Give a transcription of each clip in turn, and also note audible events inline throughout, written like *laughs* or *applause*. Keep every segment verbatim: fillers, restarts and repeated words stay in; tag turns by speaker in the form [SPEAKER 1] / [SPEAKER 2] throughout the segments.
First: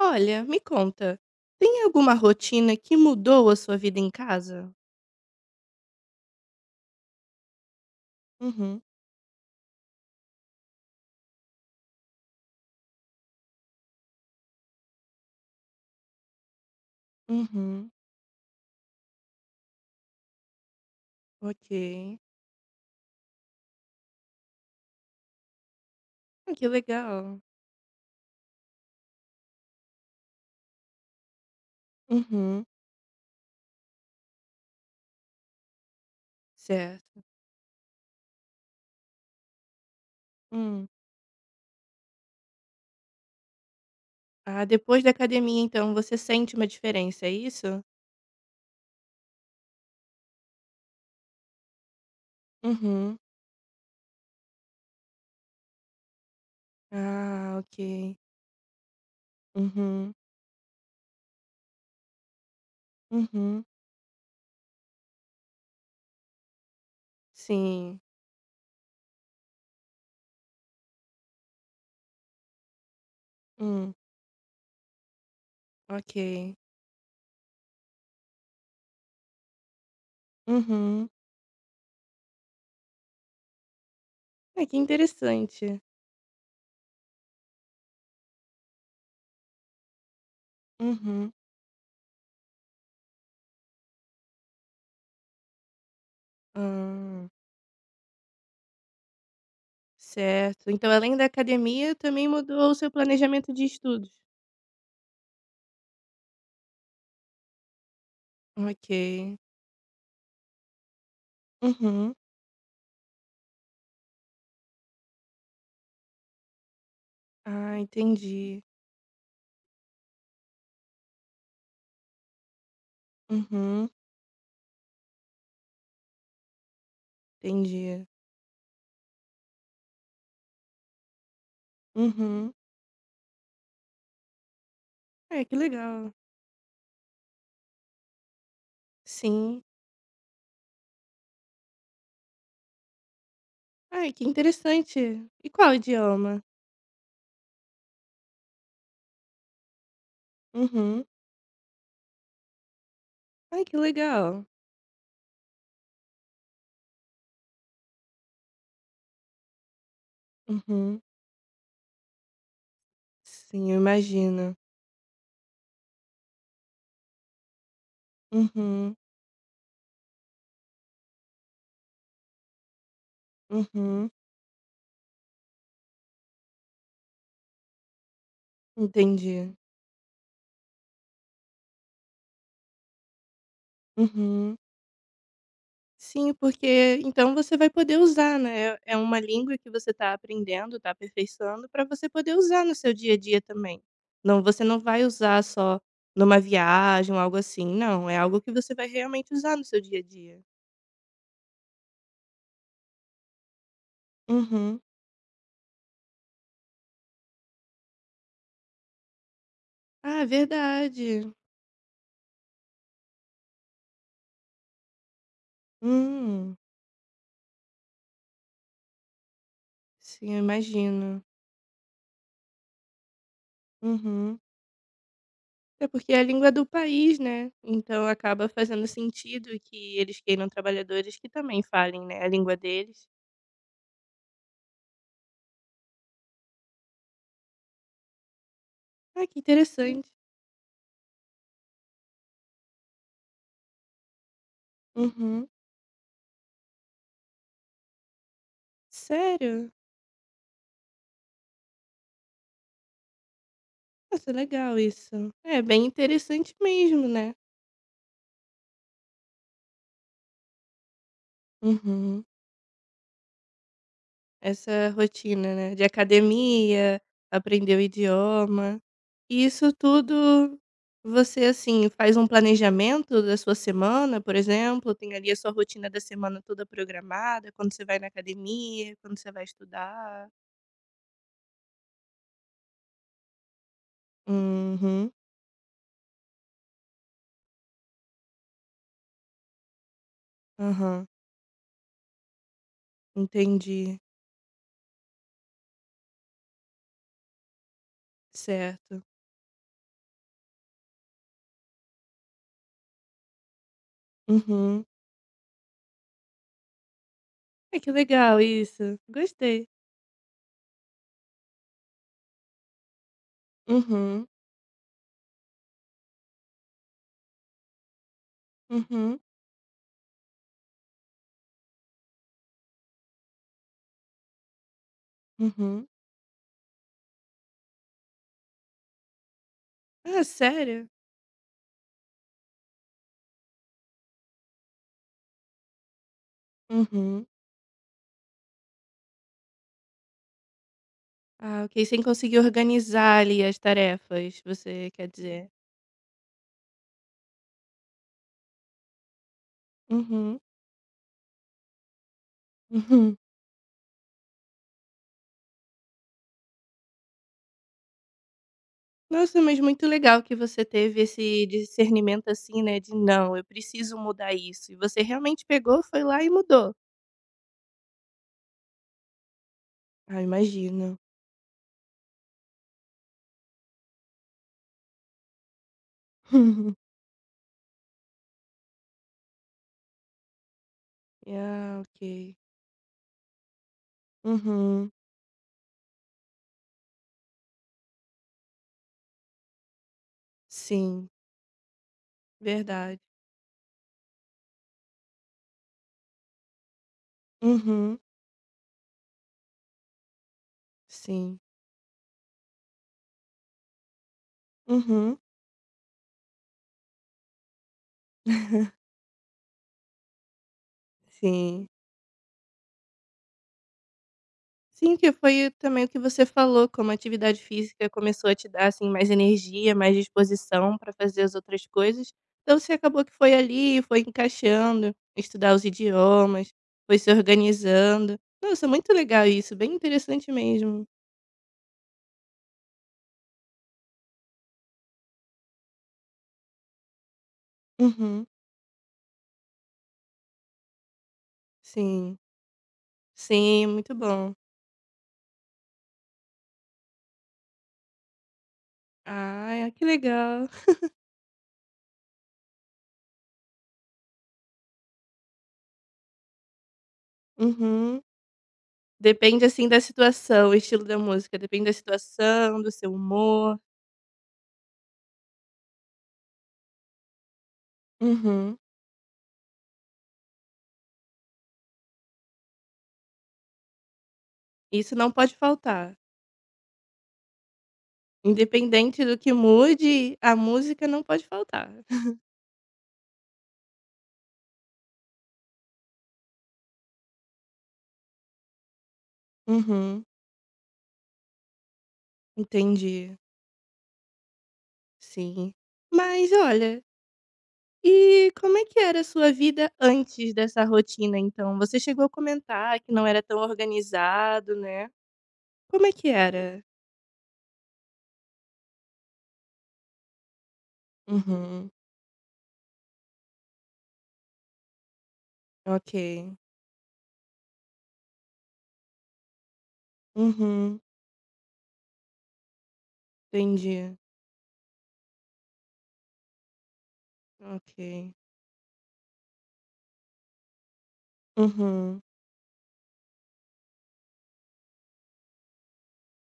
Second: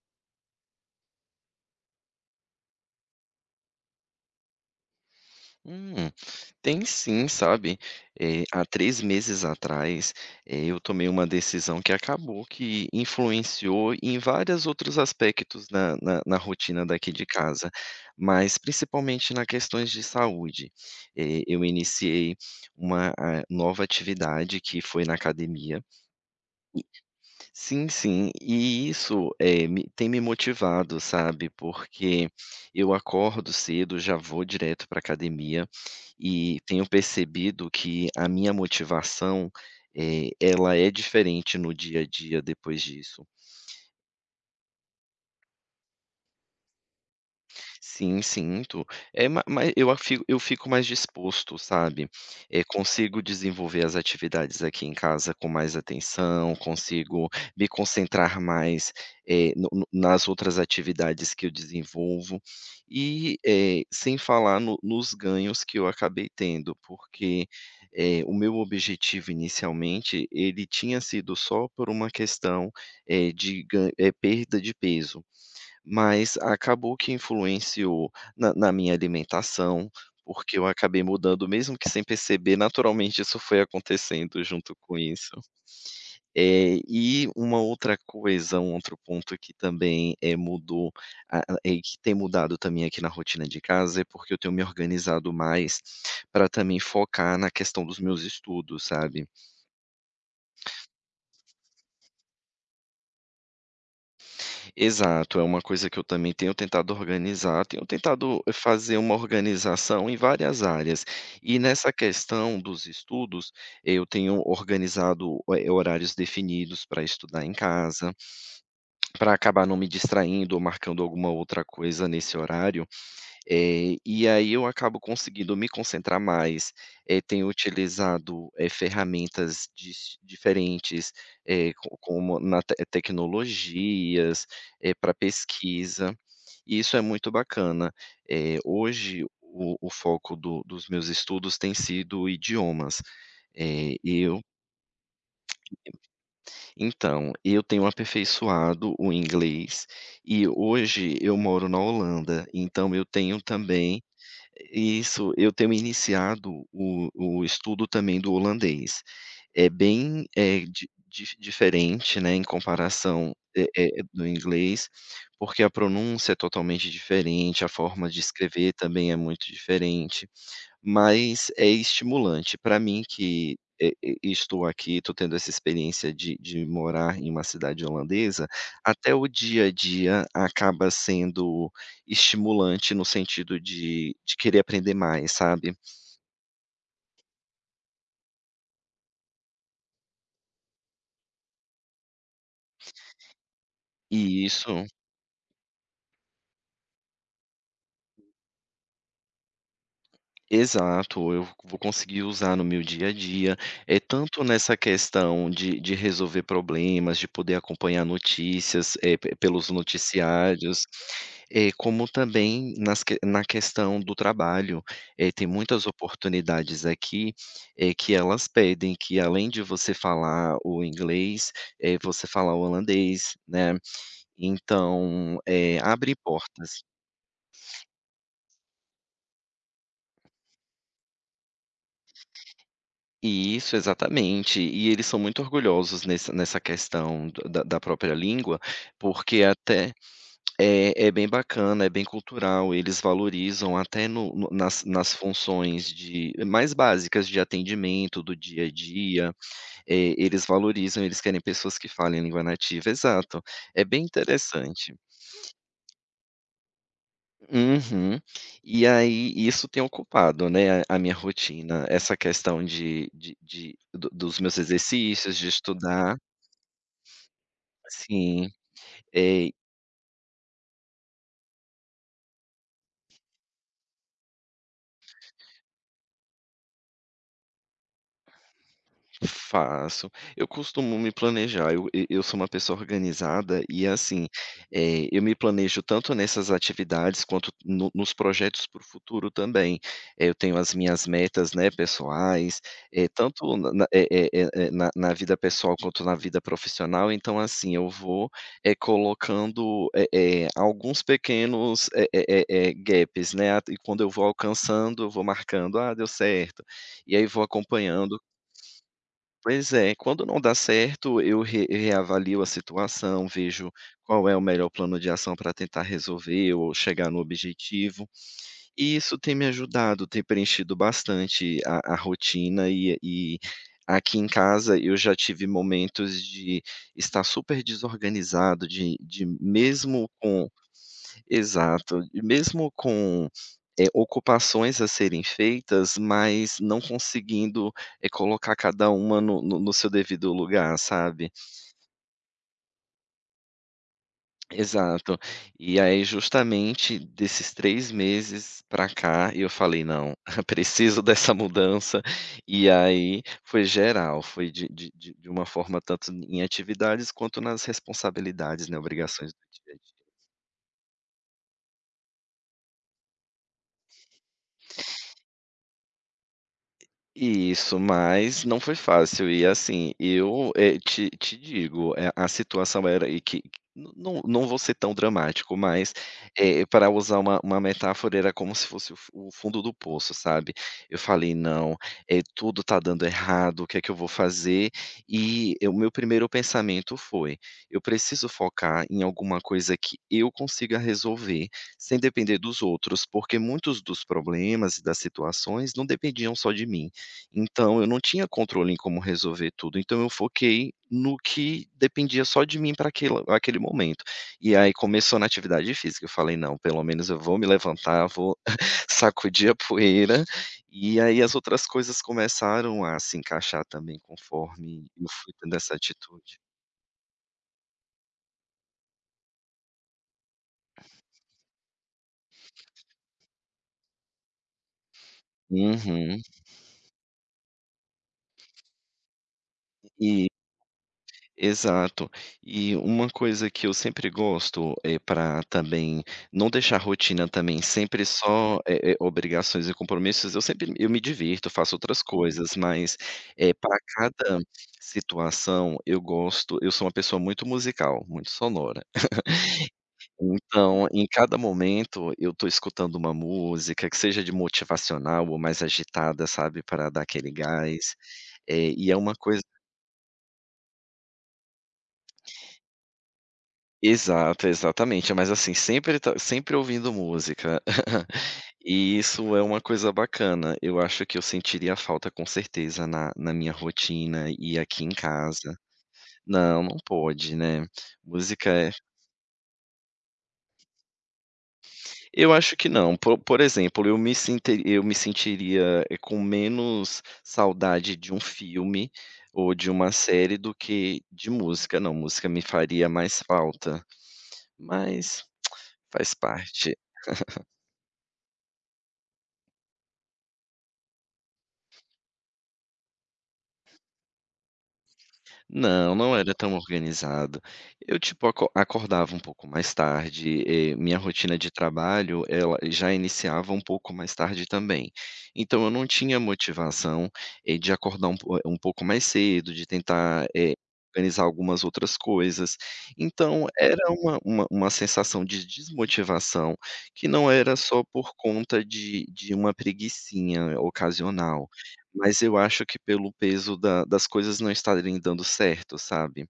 [SPEAKER 1] Olha, me conta, tem alguma rotina que mudou a sua vida em casa?
[SPEAKER 2] Hum, Tem sim, sabe. Eh, há
[SPEAKER 1] Uhum,
[SPEAKER 2] três meses atrás, eh, eu tomei uma decisão que acabou que influenciou em vários outros aspectos na na na rotina daqui de casa,
[SPEAKER 1] uhum.
[SPEAKER 2] mas principalmente na questões de saúde. Eh, eu
[SPEAKER 1] Ok.
[SPEAKER 2] iniciei uma, ah, nova atividade que foi na academia.
[SPEAKER 1] Ah, que legal.
[SPEAKER 2] Sim, sim. E isso, eh, me tem me motivado, sabe, porque
[SPEAKER 1] Uhum.
[SPEAKER 2] eu acordo cedo, já vou direto para academia e tenho
[SPEAKER 1] Certo.
[SPEAKER 2] percebido que a minha motivação, eh, ela
[SPEAKER 1] Hum.
[SPEAKER 2] é diferente no dia a dia depois disso.
[SPEAKER 1] Ah, depois da academia, então, você sente uma diferença, é isso?
[SPEAKER 2] Sim, sinto. É, ma mas eu a fico eu fico mais disposto, sabe. Eh,
[SPEAKER 1] Uhum.
[SPEAKER 2] consigo desenvolver as atividades aqui em casa com mais atenção, consigo
[SPEAKER 1] Ah,
[SPEAKER 2] me
[SPEAKER 1] ok.
[SPEAKER 2] concentrar mais, eh, no no
[SPEAKER 1] Uhum.
[SPEAKER 2] nas outras atividades que eu desenvolvo. E,
[SPEAKER 1] Uhum.
[SPEAKER 2] eh, sem falar no nos ganhos que eu acabei tendo, porque,
[SPEAKER 1] Sim.
[SPEAKER 2] eh, o meu objetivo inicialmente, ele tinha sido só por uma questão, eh, de gan
[SPEAKER 1] Hum.
[SPEAKER 2] eh, perda de peso.
[SPEAKER 1] Ok.
[SPEAKER 2] Mas acabou que influenciou na na minha alimentação, porque eu acabei
[SPEAKER 1] Uhum.
[SPEAKER 2] mudando, mesmo que sem perceber, naturalmente isso foi acontecendo
[SPEAKER 1] Ah,
[SPEAKER 2] junto
[SPEAKER 1] que
[SPEAKER 2] com isso.
[SPEAKER 1] interessante.
[SPEAKER 2] Eh, e uma outra coisa, um outro ponto que também, é mudou,
[SPEAKER 1] Uhum.
[SPEAKER 2] a a e que tem mudado também aqui na rotina de casa, é porque eu tenho me organizado mais para também
[SPEAKER 1] Ah,
[SPEAKER 2] focar na questão dos meus estudos, sabe.
[SPEAKER 1] certo. Então, além da academia, também mudou o seu planejamento de estudos?
[SPEAKER 2] Exato, é uma coisa que eu também tenho tentado organizar, tenho tentado eh, fazer uma
[SPEAKER 1] Ok.
[SPEAKER 2] organização em várias áreas. E nessa
[SPEAKER 1] Uhum.
[SPEAKER 2] questão dos estudos, eu tenho organizado, eh, horários definidos para estudar em
[SPEAKER 1] Ah,
[SPEAKER 2] casa,
[SPEAKER 1] entendi.
[SPEAKER 2] para acabar não me distraindo ou marcando alguma outra coisa nesse horário,
[SPEAKER 1] Uhum,
[SPEAKER 2] eh, e aí eu acabo conseguindo me concentrar mais, eh, tenho
[SPEAKER 1] entendi.
[SPEAKER 2] utilizado, eh, ferramentas dis diferentes, eh, co como
[SPEAKER 1] Uhum.
[SPEAKER 2] na te eh, tecnologias, para
[SPEAKER 1] Ai, que legal.
[SPEAKER 2] pesquisa, e isso é muito bacana. Eh, hoje o
[SPEAKER 1] Sim.
[SPEAKER 2] o foco do dos meus estudos tem sido idiomas. Eh,
[SPEAKER 1] Ai, que
[SPEAKER 2] eu
[SPEAKER 1] interessante. E qual idioma?
[SPEAKER 2] então, eu tenho aperfeiçoado o inglês, e
[SPEAKER 1] Uhum.
[SPEAKER 2] hoje eu moro na Holanda, então eu tenho
[SPEAKER 1] Ai, que
[SPEAKER 2] também
[SPEAKER 1] legal.
[SPEAKER 2] isso, eu tenho iniciado o o estudo também do holandês. É bem, é di
[SPEAKER 1] Uhum.
[SPEAKER 2] dif diferente, né, em comparação, eh
[SPEAKER 1] Sim, eu
[SPEAKER 2] eh, do
[SPEAKER 1] imagino.
[SPEAKER 2] inglês, porque a pronúncia é totalmente diferente, a forma de escrever
[SPEAKER 1] Uhum,
[SPEAKER 2] também é muito diferente. Mas é estimulante para mim que, eh,
[SPEAKER 1] uhum.
[SPEAKER 2] e estou aqui, estou tendo essa experiência de de morar em uma cidade holandesa, até o
[SPEAKER 1] Entendi.
[SPEAKER 2] dia a dia acaba sendo estimulante no sentido de de
[SPEAKER 1] Uhum.
[SPEAKER 2] querer aprender mais, sabe.
[SPEAKER 1] Sim, porque então você vai poder usar, né, é uma língua que você está aprendendo, está aperfeiçoando para você poder usar no seu dia a dia também. Não,
[SPEAKER 2] E
[SPEAKER 1] você não
[SPEAKER 2] isso.
[SPEAKER 1] vai usar só numa viagem ou algo assim, não, é algo que você vai realmente usar no seu dia a dia.
[SPEAKER 2] Exato, eu vou conseguir usar no meu dia a dia, eh, tanto nessa
[SPEAKER 1] Uhum.
[SPEAKER 2] questão de de resolver problemas, de poder acompanhar notícias, eh, pe pelos
[SPEAKER 1] Ah, é
[SPEAKER 2] noticiários,
[SPEAKER 1] verdade.
[SPEAKER 2] eh, como também nas que na questão do trabalho. Eh, tem muitas
[SPEAKER 1] Hum.
[SPEAKER 2] oportunidades aqui, eh, que elas pedem que além de você
[SPEAKER 1] Sim, eu
[SPEAKER 2] falar o
[SPEAKER 1] imagino.
[SPEAKER 2] inglês, eh, você falar o holandês, né,
[SPEAKER 1] Uhum.
[SPEAKER 2] então, eh,
[SPEAKER 1] É porque
[SPEAKER 2] abre
[SPEAKER 1] é a língua do
[SPEAKER 2] portas.
[SPEAKER 1] país, né, então acaba fazendo sentido que eles queiram trabalhadores que também falem, né, a língua deles.
[SPEAKER 2] Isso, exatamente. E eles são muito orgulhosos nessa nessa questão do da da própria língua,
[SPEAKER 1] Ah, que
[SPEAKER 2] porque até
[SPEAKER 1] interessante.
[SPEAKER 2] é é bem bacana, é bem cultural, eles valorizam até no no nas nas
[SPEAKER 1] Uhum.
[SPEAKER 2] funções de mais básicas de atendimento do dia a dia,
[SPEAKER 1] Sério?
[SPEAKER 2] eh, eles valorizam, eles querem pessoas que falem língua nativa. Exato, é bem
[SPEAKER 1] Nossa, legal
[SPEAKER 2] interessante.
[SPEAKER 1] isso. É bem interessante mesmo, né.
[SPEAKER 2] Uhum. E aí isso tem ocupado, né, a a minha rotina, essa
[SPEAKER 1] Uhum.
[SPEAKER 2] questão de de de do dos meus
[SPEAKER 1] Essa
[SPEAKER 2] exercícios, de
[SPEAKER 1] rotina, né, de
[SPEAKER 2] estudar,
[SPEAKER 1] academia, aprender o
[SPEAKER 2] sim.
[SPEAKER 1] idioma. E
[SPEAKER 2] Eh,
[SPEAKER 1] isso tudo você, assim, faz um planejamento da sua semana, por exemplo? Tem ali a sua rotina da semana toda programada, quando você vai na academia, quando você vai
[SPEAKER 2] Faço.
[SPEAKER 1] estudar?
[SPEAKER 2] Eu costumo me planejar, eu e eu sou uma pessoa organizada e, assim, eh,
[SPEAKER 1] Uhum.
[SPEAKER 2] eu me planejo tanto nessas atividades quanto no nos projetos para o futuro também. Eh, Eu tenho as
[SPEAKER 1] Aham.
[SPEAKER 2] minhas metas, né, pessoais, eh, tanto na na
[SPEAKER 1] Entendi.
[SPEAKER 2] eh eh eh eh, na na vida pessoal quanto na vida profissional, então, assim, eu vou, eh,
[SPEAKER 1] Certo.
[SPEAKER 2] colocando, eh eh, alguns pequenos, eh eh eh eh, gaps, né, e quando eu vou
[SPEAKER 1] Uhum.
[SPEAKER 2] alcançando, eu vou marcando: "Ah, deu certo", e aí vou
[SPEAKER 1] É que
[SPEAKER 2] acompanhando.
[SPEAKER 1] legal isso. Gostei.
[SPEAKER 2] Pois é, quando não dá certo, eu re reavalio a situação, vejo
[SPEAKER 1] Uhum.
[SPEAKER 2] qual é o melhor plano de ação para tentar resolver ou chegar no objetivo. E isso
[SPEAKER 1] Uhum.
[SPEAKER 2] tem me ajudado, tem preenchido bastante a a rotina, e e aqui em casa eu já tive
[SPEAKER 1] Uhum.
[SPEAKER 2] momentos de estar super desorganizado, de de mesmo
[SPEAKER 1] Ah,
[SPEAKER 2] com.
[SPEAKER 1] sério?
[SPEAKER 2] Exato. E mesmo com, eh, ocupações a serem feitas, mas não
[SPEAKER 1] Uhum.
[SPEAKER 2] conseguindo, eh, colocar cada uma no no no seu devido lugar, sabe.
[SPEAKER 1] Ah, ok, sem conseguir organizar ali as tarefas, você quer
[SPEAKER 2] Exato.
[SPEAKER 1] dizer.
[SPEAKER 2] E aí, justamente desses três meses pra cá, eu falei: "Não,
[SPEAKER 1] Uhum.
[SPEAKER 2] *laughs* preciso dessa mudança". E
[SPEAKER 1] Uhum.
[SPEAKER 2] aí foi geral, foi de de de de uma forma tanto em atividades quanto nas responsabilidades, né, obrigações
[SPEAKER 1] Nossa,
[SPEAKER 2] do
[SPEAKER 1] mas
[SPEAKER 2] dia a
[SPEAKER 1] muito
[SPEAKER 2] dia.
[SPEAKER 1] legal que você teve esse discernimento assim, né, de não, eu preciso mudar isso. E você realmente pegou, foi lá e mudou.
[SPEAKER 2] Isso, mas não foi fácil e, assim,
[SPEAKER 1] Ah,
[SPEAKER 2] eu, eh,
[SPEAKER 1] imagina.
[SPEAKER 2] te te digo, eh, a situação era e que, n- não não vou ser tão dramático, mas, eh, para
[SPEAKER 1] *laughs*
[SPEAKER 2] usar uma uma metáfora, era como se fosse o fu o fundo do poço, sabe. Eu falei: "Não,
[SPEAKER 1] Ah, ok.
[SPEAKER 2] eh, tudo está dando errado, o que é que eu vou fazer?"
[SPEAKER 1] Uhum.
[SPEAKER 2] E eh, o meu primeiro pensamento foi: "Eu preciso focar em alguma coisa que eu consiga
[SPEAKER 1] Sim,
[SPEAKER 2] resolver, sem depender dos
[SPEAKER 1] verdade.
[SPEAKER 2] outros", porque muitos dos problemas e das situações não dependiam só de mim. Então eu
[SPEAKER 1] Uhum.
[SPEAKER 2] não tinha controle em como resolver tudo, então eu foquei no
[SPEAKER 1] Sim.
[SPEAKER 2] que dependia só de mim para aquele aquele momento. E aí
[SPEAKER 1] Uhum.
[SPEAKER 2] começou na atividade física, eu falei: "Não, pelo menos eu vou me levantar, vou *laughs* sacudir a poeira", e aí as outras
[SPEAKER 1] Sim.
[SPEAKER 2] coisas começaram a se encaixar também conforme
[SPEAKER 1] Sim,
[SPEAKER 2] eu
[SPEAKER 1] que
[SPEAKER 2] fui
[SPEAKER 1] foi
[SPEAKER 2] tendo essa
[SPEAKER 1] também o que você
[SPEAKER 2] atitude.
[SPEAKER 1] falou, como a atividade física começou a te dar, assim, mais energia, mais disposição para fazer as outras coisas, então você acabou que foi ali, foi encaixando, estudar os
[SPEAKER 2] Uhum.
[SPEAKER 1] idiomas, foi se organizando. Nossa, muito legal isso, bem interessante mesmo.
[SPEAKER 2] Exato. E uma coisa que eu sempre gosto, é para também não deixar a rotina também sempre
[SPEAKER 1] Uhum,
[SPEAKER 2] só, eh eh, obrigações e compromissos, eu sempre eu me divirto, faço outras
[SPEAKER 1] sim.
[SPEAKER 2] coisas, mas, eh,
[SPEAKER 1] Sim,
[SPEAKER 2] pra
[SPEAKER 1] muito bom.
[SPEAKER 2] cada situação, eu gosto eu sou uma pessoa muito musical, muito sonora.
[SPEAKER 1] Ah, que legal.
[SPEAKER 2] Então, em cada momento eu estou escutando uma música, que seja de motivacional ou mais agitada, sabe, para dar aquele gás.
[SPEAKER 1] Uhum.
[SPEAKER 2] Eh, e é uma coisa
[SPEAKER 1] Depende, assim, da situação, o estilo da música, depende da situação, do seu humor.
[SPEAKER 2] Exato, exatamente. Mas assim, sempre tá sempre ouvindo música. *laughs*
[SPEAKER 1] Uhum.
[SPEAKER 2] E isso é uma coisa bacana. Eu acho que eu sentiria falta com certeza na na minha rotina e aqui em
[SPEAKER 1] Isso não pode
[SPEAKER 2] casa.
[SPEAKER 1] faltar.
[SPEAKER 2] Não, não pode, né. Música é,
[SPEAKER 1] Independente do que mude, a música não pode faltar.
[SPEAKER 2] eu acho que não. Po Por exemplo, eu me sinte eu me sentiria, eh, com menos saudade de um filme ou de uma
[SPEAKER 1] Uhum,
[SPEAKER 2] série do que de música. Não, música me faria
[SPEAKER 1] entendi,
[SPEAKER 2] mais falta, mas
[SPEAKER 1] sim.
[SPEAKER 2] faz
[SPEAKER 1] Mas
[SPEAKER 2] parte.
[SPEAKER 1] olha, e como é que era a sua vida antes dessa rotina então? Você chegou a comentar que não era tão organizado, né. Como é
[SPEAKER 2] Não,
[SPEAKER 1] que
[SPEAKER 2] não era tão
[SPEAKER 1] era?
[SPEAKER 2] organizado. Eu, tipo, aco acordava um pouco mais tarde, eh, minha rotina de
[SPEAKER 1] Uhum,
[SPEAKER 2] trabalho, ela já iniciava um pouco mais tarde também. Então eu não
[SPEAKER 1] ok.
[SPEAKER 2] tinha motivação, eh, de acordar um po um pouco mais cedo, de tentar, eh,
[SPEAKER 1] Uhum,
[SPEAKER 2] organizar algumas outras coisas. Então era
[SPEAKER 1] entendi.
[SPEAKER 2] uma uma uma sensação de desmotivação, que não era
[SPEAKER 1] Ok.
[SPEAKER 2] só por conta de de uma preguicinha ocasional.
[SPEAKER 1] Uhum,
[SPEAKER 2] Mas eu acho que pelo peso da das coisas não estarem dando certo, sabe.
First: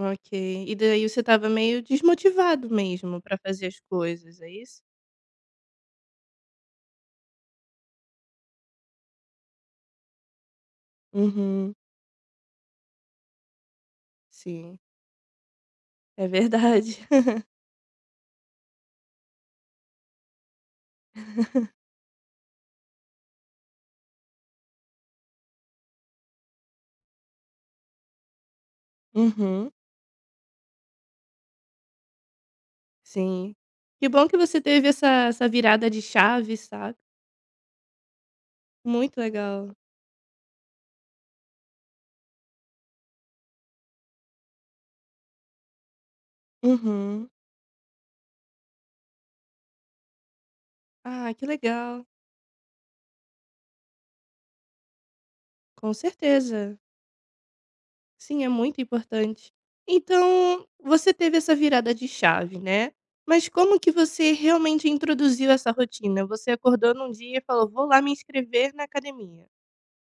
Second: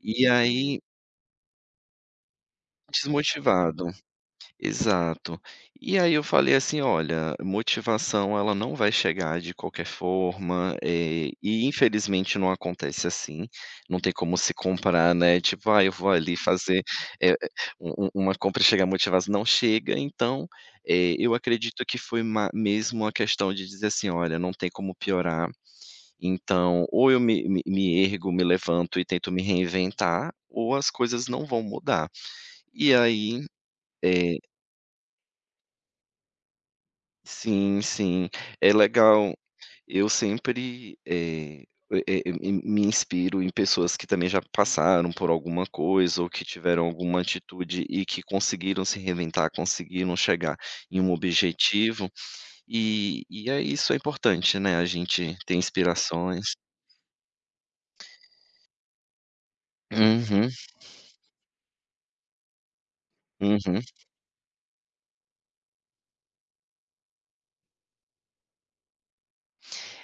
[SPEAKER 2] E
[SPEAKER 1] E
[SPEAKER 2] aí
[SPEAKER 1] daí você estava meio desmotivado mesmo pra fazer as
[SPEAKER 2] desmotivado.
[SPEAKER 1] coisas, é isso?
[SPEAKER 2] Exato. E aí eu falei assim: "Olha, motivação ela não vai chegar de qualquer forma, eh, e
[SPEAKER 1] Uhum,
[SPEAKER 2] infelizmente não acontece assim, não tem como se
[SPEAKER 1] sim,
[SPEAKER 2] comprar, né, tipo: "Ai, eu vou
[SPEAKER 1] é
[SPEAKER 2] ali fazer,
[SPEAKER 1] verdade.
[SPEAKER 2] eh, u u uma compra e chegar motivado", não chega. Então, eh, eu acredito que foi ma mesmo uma questão de dizer assim: "Olha, não tem como piorar, então, ou eu me me me ergo, me levanto e tento me
[SPEAKER 1] Uhum,
[SPEAKER 2] reinventar, ou as coisas não vão mudar. E aí
[SPEAKER 1] sim. Que bom que
[SPEAKER 2] é,
[SPEAKER 1] você teve essa essa virada de chave, sabe.
[SPEAKER 2] sim, sim, é
[SPEAKER 1] Muito
[SPEAKER 2] legal.
[SPEAKER 1] legal.
[SPEAKER 2] Eu sempre, eh eh eh, me me inspiro em pessoas que também já passaram por alguma coisa ou que tiveram alguma
[SPEAKER 1] Uhum.
[SPEAKER 2] atitude e que conseguiram se reinventar, conseguiram chegar em um
[SPEAKER 1] Ah, que legal.
[SPEAKER 2] objetivo, e e é isso, é importante, né, a gente ter
[SPEAKER 1] Com
[SPEAKER 2] inspirações.
[SPEAKER 1] certeza. Sim, é muito importante.
[SPEAKER 2] Uhum,
[SPEAKER 1] Então, você teve essa virada de chave, né. Mas como
[SPEAKER 2] uhum.
[SPEAKER 1] que você realmente introduziu essa rotina? Você acordou num dia e falou: "Vou lá me inscrever na academia".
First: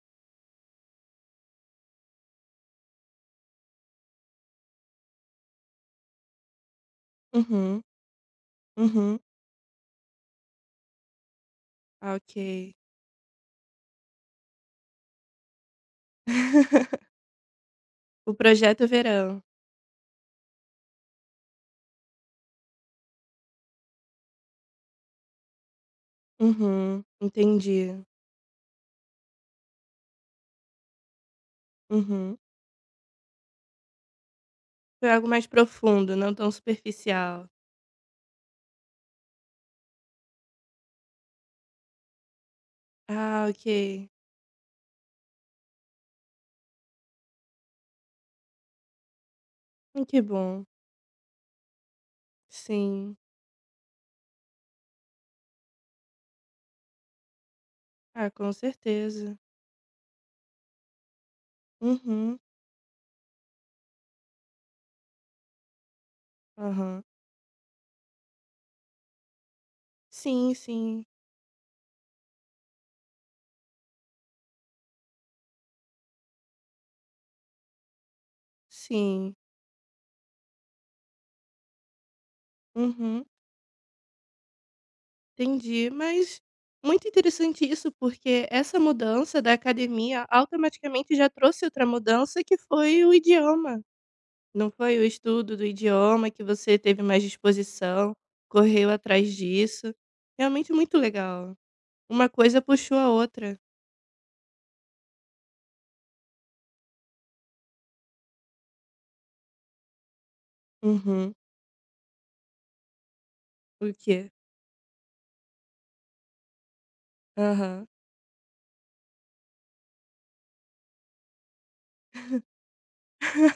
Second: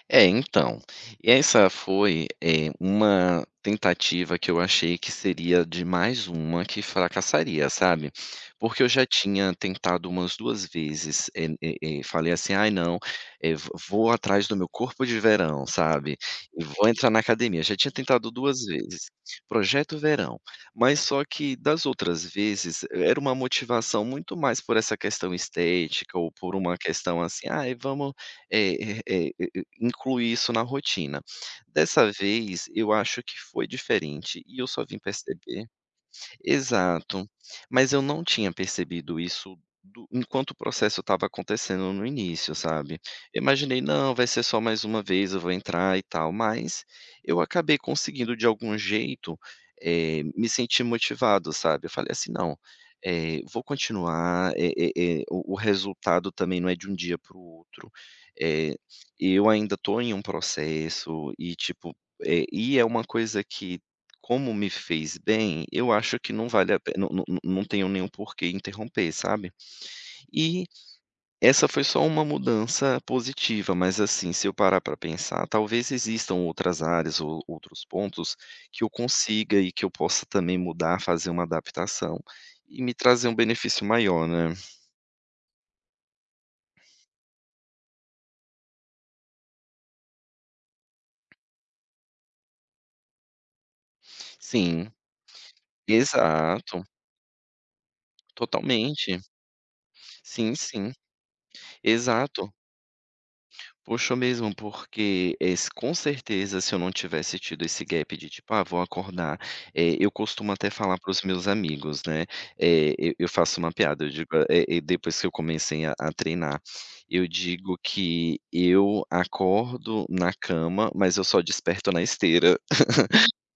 [SPEAKER 2] É, então, essa foi, eh, uma tentativa que eu achei que seria de mais uma que fracassaria,
[SPEAKER 1] Uhum,
[SPEAKER 2] sabe. Porque eu já
[SPEAKER 1] uhum.
[SPEAKER 2] tinha tentado umas duas vezes, eh eh eh,
[SPEAKER 1] Ah,
[SPEAKER 2] falei assim: "Ai
[SPEAKER 1] ok.
[SPEAKER 2] não, eh, vo vou atrás do meu corpo de verão, sabe, e vou
[SPEAKER 1] *laughs*
[SPEAKER 2] entrar na academia". Já tinha tentado
[SPEAKER 1] O
[SPEAKER 2] duas
[SPEAKER 1] projeto
[SPEAKER 2] vezes,
[SPEAKER 1] verão.
[SPEAKER 2] projeto verão. Mas só que das outras vezes, era uma motivação muito mais por essa questão estética ou por uma
[SPEAKER 1] Uhum,
[SPEAKER 2] questão assim: "Ai,
[SPEAKER 1] entendi.
[SPEAKER 2] vamos eh eh eh, incluir isso na rotina. Dessa
[SPEAKER 1] Uhum.
[SPEAKER 2] vez, eu acho que foi diferente e eu só vim
[SPEAKER 1] Foi algo mais
[SPEAKER 2] perceber.
[SPEAKER 1] profundo, não tão
[SPEAKER 2] Exato.
[SPEAKER 1] superficial.
[SPEAKER 2] Mas eu não tinha percebido isso do enquanto o processo estava acontecendo no início, sabe. Eu
[SPEAKER 1] Ah,
[SPEAKER 2] imaginei:
[SPEAKER 1] ok.
[SPEAKER 2] "Não, vai ser só mais uma vez, eu vou entrar e tal", mas eu acabei conseguindo de algum jeito,
[SPEAKER 1] Hum, que
[SPEAKER 2] eh, me
[SPEAKER 1] bom.
[SPEAKER 2] sentir motivado, sabe. Eu falei assim: "Não,
[SPEAKER 1] Sim.
[SPEAKER 2] eh, vou continuar, eh eh eh, o o resultado também não é de um dia para o outro,
[SPEAKER 1] Ah, com
[SPEAKER 2] eh,
[SPEAKER 1] certeza.
[SPEAKER 2] eu ainda estou em um processo", e tipo,
[SPEAKER 1] Uhum.
[SPEAKER 2] eh, e é uma coisa que como me fez bem, eu acho que não vale a
[SPEAKER 1] Aham.
[SPEAKER 2] pena, não não não tenho nenhum porquê interromper, sabe.
[SPEAKER 1] Sim,
[SPEAKER 2] E
[SPEAKER 1] sim.
[SPEAKER 2] essa foi só uma mudança positiva, mas, assim, se eu parar para pensar, talvez existam outras áreas ou outros pontos que eu
[SPEAKER 1] Sim.
[SPEAKER 2] consiga e que eu possa também mudar, fazer uma adaptação e me
[SPEAKER 1] Uhum.
[SPEAKER 2] trazer um benefício maior, né.
[SPEAKER 1] Entendi. Mas muito interessante isso, porque essa mudança da academia automaticamente já trouxe outra mudança que foi o idioma. Não
[SPEAKER 2] Sim,
[SPEAKER 1] foi o estudo do idioma que você
[SPEAKER 2] exato,
[SPEAKER 1] teve mais disposição, correu
[SPEAKER 2] totalmente.
[SPEAKER 1] atrás disso.
[SPEAKER 2] Sim,
[SPEAKER 1] Realmente
[SPEAKER 2] sim,
[SPEAKER 1] muito legal. Uma
[SPEAKER 2] exato.
[SPEAKER 1] coisa puxou a outra.
[SPEAKER 2] Puxou mesmo, porque, esse, com certeza, se eu não tivesse tido esse gap de tipo: "Ah, vou acordar", eh, eu costumo até falar para os
[SPEAKER 1] Uhum.
[SPEAKER 2] meus amigos, né, eh, eu eu faço uma
[SPEAKER 1] O
[SPEAKER 2] piada, eu digo,
[SPEAKER 1] quê?
[SPEAKER 2] eh eh, depois que eu comecei a a treinar, eu digo
[SPEAKER 1] Aham.
[SPEAKER 2] que eu acordo na cama, mas eu só desperto na esteira.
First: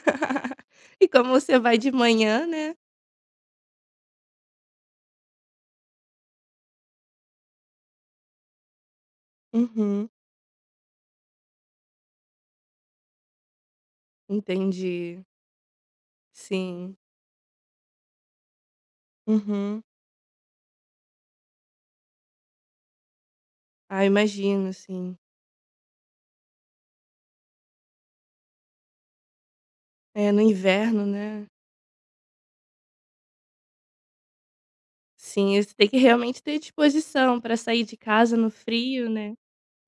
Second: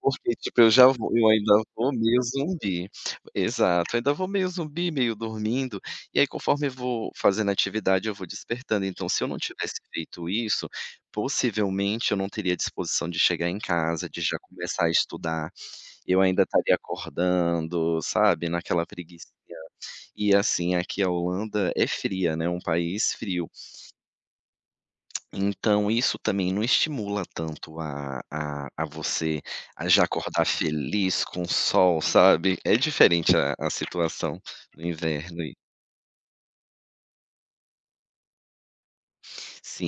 [SPEAKER 2] Porque, tipo, eu já
[SPEAKER 1] E
[SPEAKER 2] vou eu
[SPEAKER 1] como
[SPEAKER 2] ainda
[SPEAKER 1] você vai de
[SPEAKER 2] vou meio
[SPEAKER 1] manhã, né.
[SPEAKER 2] zumbi. Exato, ainda vou meio zumbi, meio dormindo, e aí conforme eu vou fazendo atividade, eu vou despertando. Então, se eu não tivesse
[SPEAKER 1] Uhum.
[SPEAKER 2] feito isso, possivelmente eu não teria disposição de chegar em casa, de já começar a
[SPEAKER 1] Entendi.
[SPEAKER 2] estudar. Eu ainda estaria
[SPEAKER 1] Sim.
[SPEAKER 2] acordando, sabe, naquela preguiça.
[SPEAKER 1] Uhum.
[SPEAKER 2] E assim, aqui a Holanda é fria, né, um país frio.
[SPEAKER 1] Ah, imagino, sim.
[SPEAKER 2] Então isso também não estimula tanto a a a você a já
[SPEAKER 1] É, no
[SPEAKER 2] acordar
[SPEAKER 1] inverno,
[SPEAKER 2] feliz com
[SPEAKER 1] né.
[SPEAKER 2] o sol, sabe. É diferente a a situação do inverno e
[SPEAKER 1] Sim, você tem que realmente ter disposição para sair de casa no frio, né,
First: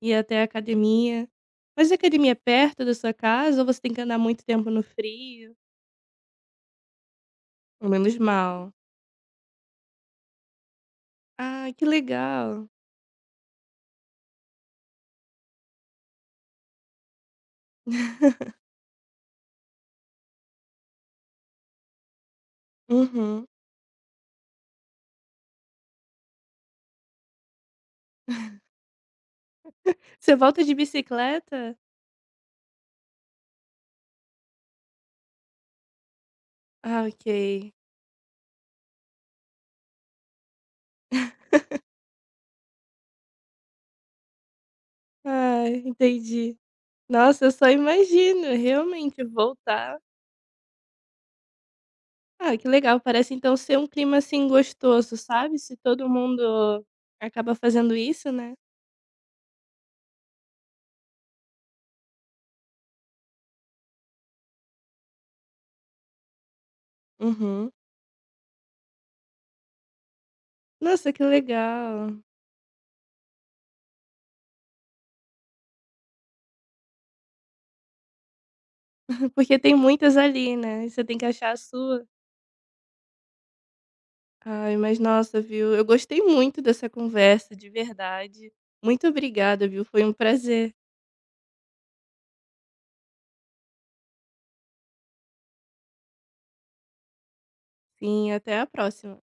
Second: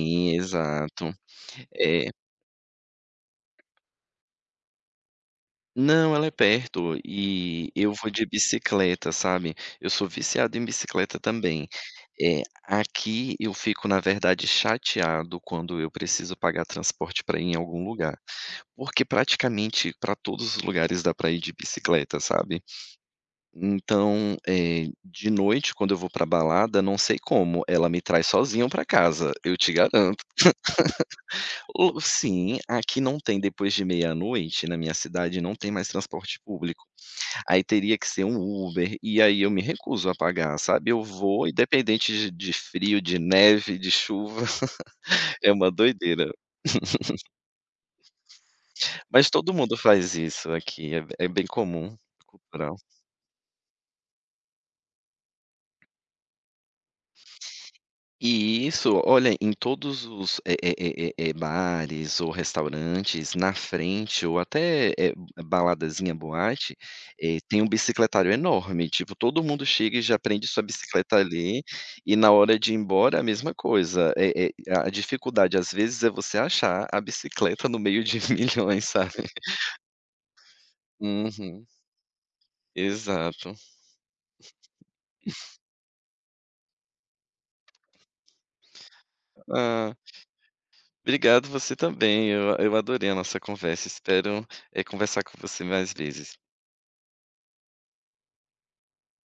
[SPEAKER 1] ir até a
[SPEAKER 2] exato.
[SPEAKER 1] academia. Mas a
[SPEAKER 2] É.
[SPEAKER 1] academia é perto da sua casa ou você tem que andar muito tempo no frio?
[SPEAKER 2] Não, ela é perto e eu vou
[SPEAKER 1] Menos
[SPEAKER 2] de
[SPEAKER 1] mal.
[SPEAKER 2] bicicleta, sabe. Eu sou viciado em bicicleta também.
[SPEAKER 1] Ah, que
[SPEAKER 2] Eh,
[SPEAKER 1] legal.
[SPEAKER 2] aqui eu fico, na verdade, chateado quando eu preciso pagar transporte para ir em algum lugar,
[SPEAKER 1] *laughs*
[SPEAKER 2] porque praticamente para todos os lugares dá para ir de bicicleta, sabe.
[SPEAKER 1] Uhum.
[SPEAKER 2] Então, eh, de noite, quando eu vou pra balada, não sei como, ela me traz sozinho pra casa, eu te garanto.
[SPEAKER 1] Você volta de bicicleta?
[SPEAKER 2] O sim, aqui não tem depois de meia-noite, na minha cidade não tem mais transporte público.
[SPEAKER 1] Ah, ok.
[SPEAKER 2] Aí teria que ser um Uber, e aí eu me recuso a pagar, sabe. Eu vou independente de de frio, de neve, de chuva, *laughs* é
[SPEAKER 1] Ah,
[SPEAKER 2] uma doideira.
[SPEAKER 1] entendi.
[SPEAKER 2] *laughs*
[SPEAKER 1] Nossa, eu só imagino, realmente,
[SPEAKER 2] Mas todo mundo
[SPEAKER 1] voltar
[SPEAKER 2] faz isso aqui, é é bem comum,
[SPEAKER 1] ah, que
[SPEAKER 2] cultural.
[SPEAKER 1] legal, parece então ser um clima, assim, gostoso, sabe, se todo mundo acaba fazendo isso, né.
[SPEAKER 2] E isso, olha, em todos os, eh eh eh eh eh, bares ou restaurantes, na frente ou até, eh, baladazinha, boate, eh, tem um
[SPEAKER 1] Uhum.
[SPEAKER 2] bicicletário enorme, tipo, todo mundo chega e já prende sua
[SPEAKER 1] Nossa,
[SPEAKER 2] bicicleta
[SPEAKER 1] que
[SPEAKER 2] ali, e
[SPEAKER 1] legal.
[SPEAKER 2] na hora de ir embora a mesma coisa. Eh eh, a dificuldade às vezes é você achar a bicicleta no meio de *laughs* milhões, sabe.
[SPEAKER 1] *laughs* Porque tem muitas ali, né, e você tem que achar a
[SPEAKER 2] Uhum,
[SPEAKER 1] sua.
[SPEAKER 2] exato.
[SPEAKER 1] Ai, mas nossa, viu, eu gostei muito dessa conversa, de verdade. Muito obrigada, viu,
[SPEAKER 2] Ah,
[SPEAKER 1] foi um prazer.
[SPEAKER 2] obrigado você também, eu eu adorei a nossa conversa, espero, eh, conversar com você mais vezes.
[SPEAKER 1] Sim, até a próxima.